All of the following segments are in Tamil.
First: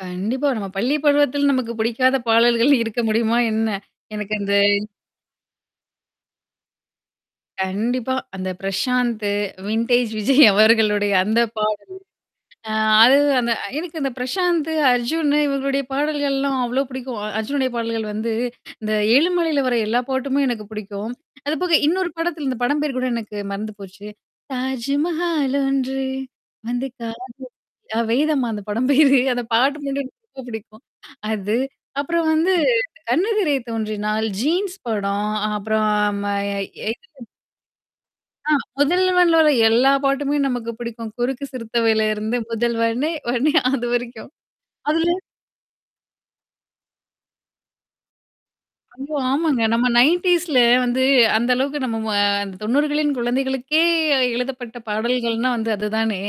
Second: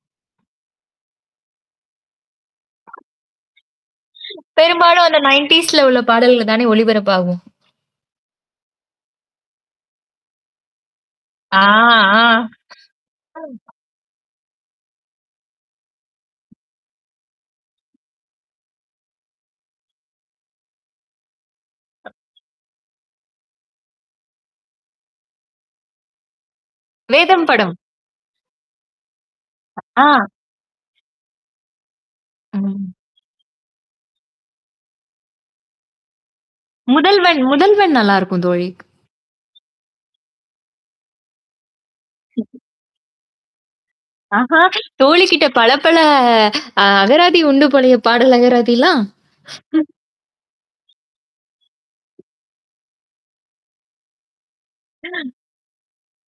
கண்டிப்பா. நம்ம பள்ளி பருவத்துல நமக்கு பிடிக்காத பாடல்கள் இருக்க முடியுமா, என்ன? எனக்கு அந்த பெரும்பாலும் அந்த 90ஸ்ல உள்ள பாடல்கள் தானே ஒளிபரப்பாகும். கண்டிப்பா. அந்த பிரசாந்த் வின்டேஜ் விஜய் அவர்களுடைய அந்த ஆ. பாடல். ஆ. ஆ அது அந்த [unintelligible] எனக்கு இந்த பிரசாந்த், அர்ஜுனு இவர்களுடைய பாடல்கள்லாம் அவ்ளோ பிடிக்கும். அர்ஜுனுடைய பாடல்கள் வந்து இந்த எழுமலையில வர எல்லா பாட்டுமே எனக்கு புடிக்கும். அதுபோக இன்னொரு படத்தில இந்த படம் பேர் கூட எனக்கு மறந்து போச்சு. தாஜ்மஹாலொன்று வந்து காதல் வேதம் படம். அ வேதம்மா அந்த படம் பேரு. அந்த பாட்டு மட்டும் எனக்கு ஆ. ரொம்ப புடிக்கும். அது. அப்புறம் வந்து ம். கண்ணெதிரே தோன்றினாள், ஜீன்ஸ் படம் அப்புறம் ம [unintelligible] முதல்வன், முதல்வன் நல்லாருக்கும் ஆ, தோழி! முதல்வன்ல வர எல்லா பாட்டுமே நமக்கு புடிக்கும். குறுக்கு சிறுத்தவளேல இருந்து முதல்வனே! வன்னே! அதுவரைக்கும். ஆஹா! அதுல தோழிகிட்ட பலபல அ அகராதி உண்டு போலய பாடல் அகராதிலாம்! அய்யோ! ஆமாங்க. நம்ம 90ஸ்ல வந்து அந்த அளவுக்கு நம்ம ம அந்த 90களின் குழந்தைகளுக்கே எழுதப்பட்ட பாடல்கள்ன்னா வந்து அது தானே.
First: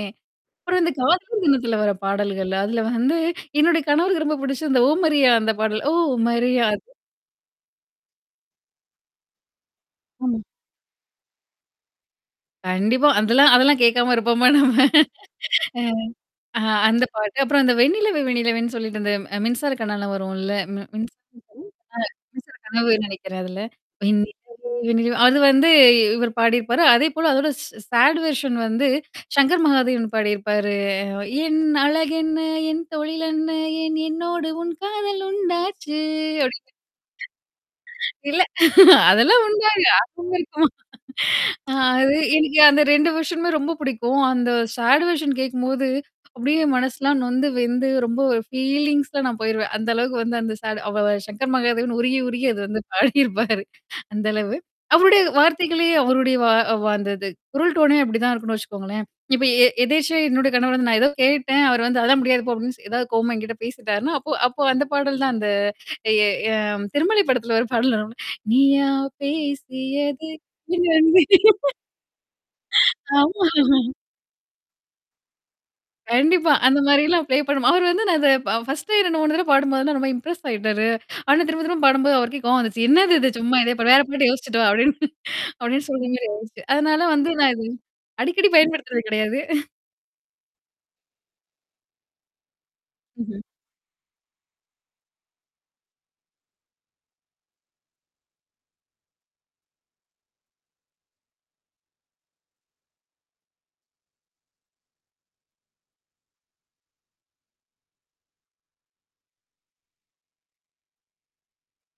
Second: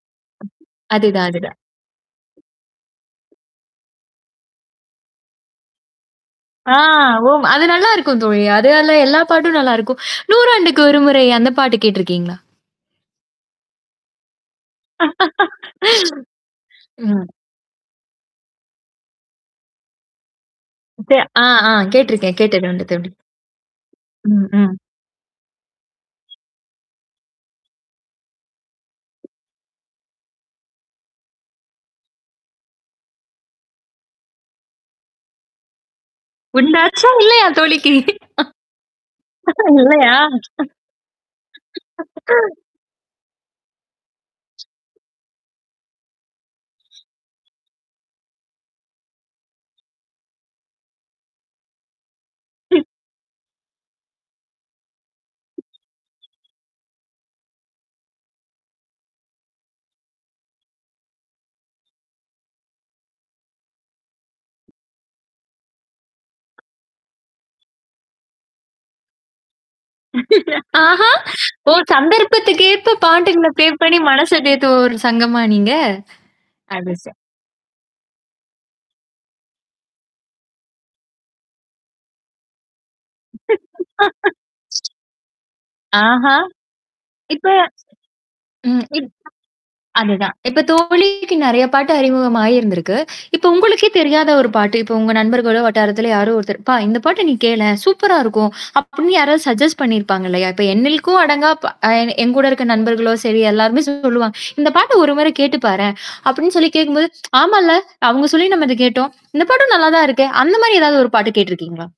அப்புறம் இந்த அதுதான், காதலர் அதுதான். தினத்துல வர பாடல்கள், அதுல வந்து என்னுடைய கணவருக்கு ரொம்ப பிடிச்சு இந்த ஓமரியா அந்த பாடல். ஓ! மரியா ஆ அது ஓம். அது நல்லாருக்கும் தோழி. அதுல எல்லா பாட்டும் நல்லாருக்கும். ஆமா. 100 ஆண்டுக்கு ஒரு முறை அந்த பாட்டு கேட்டுருக்கீங்களா? கண்டிப்பா. அந்தெல்லாம் அதெல்லாம் கேக்காம இருப்போம்மோ! நம்ம. அ. ஆ அந்த ம். பாட்டு. அப்புறம் அந்த வெண்ணிலவே வெண்ணிலவேன்னு சொல்லிட்டு அந்த மின்சார கண்ணால வரும்ல? தெ மின்சார ஆ, ஆ, கேட்டுருக்கேன். கேட்டது உண்டு கனவுன்னு தோழி! நெனக்கிறேன் அதுல. வெண்ணிலவே ம், ம். வென்னிநிலவே அது வந்து இ இவர் பாடியிருப்பாரு. அதேபோல அதோட சாட் வெர்ஷன் வந்து சங்கர் மகாதேவன் பாடியிருப்பாரு. என் அழகென்ன? என் தொழில் என்ன? ஏன் என்னோடு உன் காதல் உண்டாச்சு? அப்படின்னு உண்டாச்சா இல்லயா! தோழிக்கு இல்ல. அதெல்லாம் [unintelligible] [unintelligible] இல்லயா! ஆர்வம் இருக்குமா. அ அது எனக்கு அந்த வெர்ஷனுமே ரொம்ப புடிக்கும். அந்த சாடுவெர்ஷன் கேக்கும்போது அப்பிடியே மனசுலாம் நொந்து, வெந்து ரொம்ப ஒரு ஃபீலிங்ஸ்ல நான் போயிருவேன். அந்த அளவுக்கு வந்து அந்த சாடு அவ சங்கர் மகாதேவன் உருகி, உருகி அது வந்து ம். பாடியிருப்பாரு. அந்த அளவு. அவருடைய வார்த்தைகளே அவருடைய வா அந்த இது. குரல் டோனே அப்பிடி தான் இருக்குன்னு வச்சுக்கோங்களேன். இப்ப எ எதேச்சே என்னோட கணவர் வந்து நான் ஏதோ கேட்டேன். அவர் வந்து அதான் முடியாது போ! அப்பிடின்னு ஏதாவது கோவமா என்கிட்ட பேசிட்டாருன்னா, அப்போ, அப்போ அந்த பாடல் தான் அந்த எ அ திருமலை படத்துல ஒரு பாடல் வரும்ல நீயா பேசியது. என் ஆஹா! அன்பே ஓ! சந்தர்ப்பத்துக்கேத்த ஆமா பாட்டுங்கள ஃபிளே பண்ணி மனச தேத்துவோர் சங்கமா நீங்க? கண்டிப்பா. அது சரி. அந்தமாரிலாம் ப்ளே பண்ணுவோம். அவரு வந்து நான் அத ஃபர்ஸ்டே 2, 3 தடவ பாடும்போதுெல்லாம் ரொம்ப இம்ப்ரெஸ் ஆயிட்டாரு. ஆனா திரும்ப திரும்ப பாடும்போது அவருக்கே கோவம் வந்துச்சு. என்னது இது சும்மா இதேப்பா வேற பாட்ட யோசிச்சுட்டு வா! அப்பிடின்னு அப்பிடின்னு சொல்றமாரி ஆஹா! ஆயிச்சு. அதனால வந்து இப்ப நான் இது அடிக்கடி ம். பயன்படுத்துறது இப் கிடையாது. அதுதான். இப்ப தோழிக்கு நிறைய பாட்டு அறிமுகம் ஆயிருந்திருக்கு. ம்ஹ்ம். இப்ப உங்களுக்கே தெரியாத ஒரு பாட்டு. இப்ப உங்க நண்பர்களோ! வட்டாரத்தில யாரோ ஒருத்தர், "அப்பா! இந்த பாட்ட நீ கேளேன்! சூப்பரா இருக்கும்" அப்பிடின்னு யாராவது சஜ்ஜஸ்ட் பண்ணியிருப்பாங்க இல்லயா! இப்ப என்னில்க்கும் அடங்கா எ என்கூட இருக்க நண்பர்களோ! சரி எல்லாருமே சொல்லுவாங்க. இந்த பாட்ட ஒரு முறை கேட்டு பாரேன். அப்பிடின்னு சொல்லி கேட்கும்போது, ஆமால்ல, அவுங்க சொல்லி நம்ம இத கேட்டோம். இந்த பாட்டும் நல்லா தான் இருக்கே! அந்தமாரி ஏதாவது ஒரு பாட்டு கேட்டுருக்கீங்களா?